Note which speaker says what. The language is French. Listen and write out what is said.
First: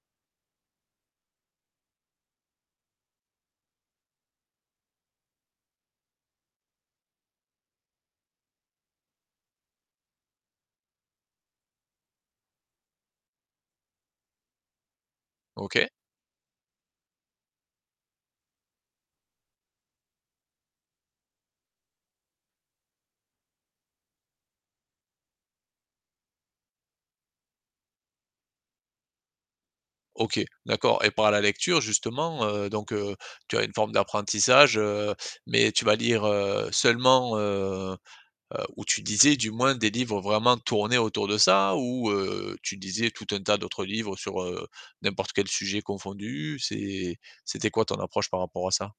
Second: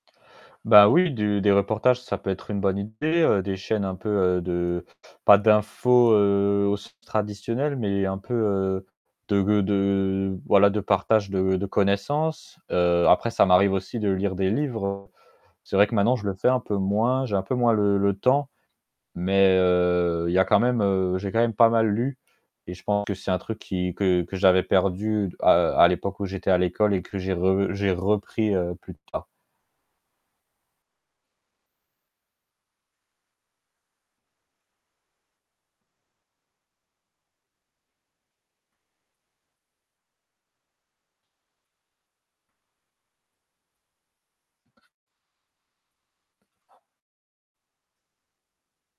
Speaker 1: Bah oui, du des reportages, ça peut être une bonne idée, heu, des chaînes un peu, heu, de pas d'info, heu, au sens traditionnel mais un peu heu, de g de, voilà, de partage de de connaissance, heu, après, ça m'arrive aussi de lire des livres. C'est vrai
Speaker 2: OK.
Speaker 1: que maintenant, je le fais un peu moins, j'ai un peu moins le le temps mais heu, il y a quand même heu, j'ai quand même pas mal lu et je pense que c'est un truc qui que que j'avais perdu, heu, à l'époque où j'étais à l'école et que j'ai re j'ai repris, heu, plus tard.
Speaker 2: OK, d'accord et par la lecture, justement, heu, donc heu, tu as une forme d'apprentissage, heu, mais tu vas lire, heu, seulement heu heu, ou tu lisais, du moins, des livres vraiment tourner autour de ça? Ou heu, tu lisais tout un tas d'autres livres sur n'importe quel sujet confondu? C'est c'était quoi ton approche par rapport à ça?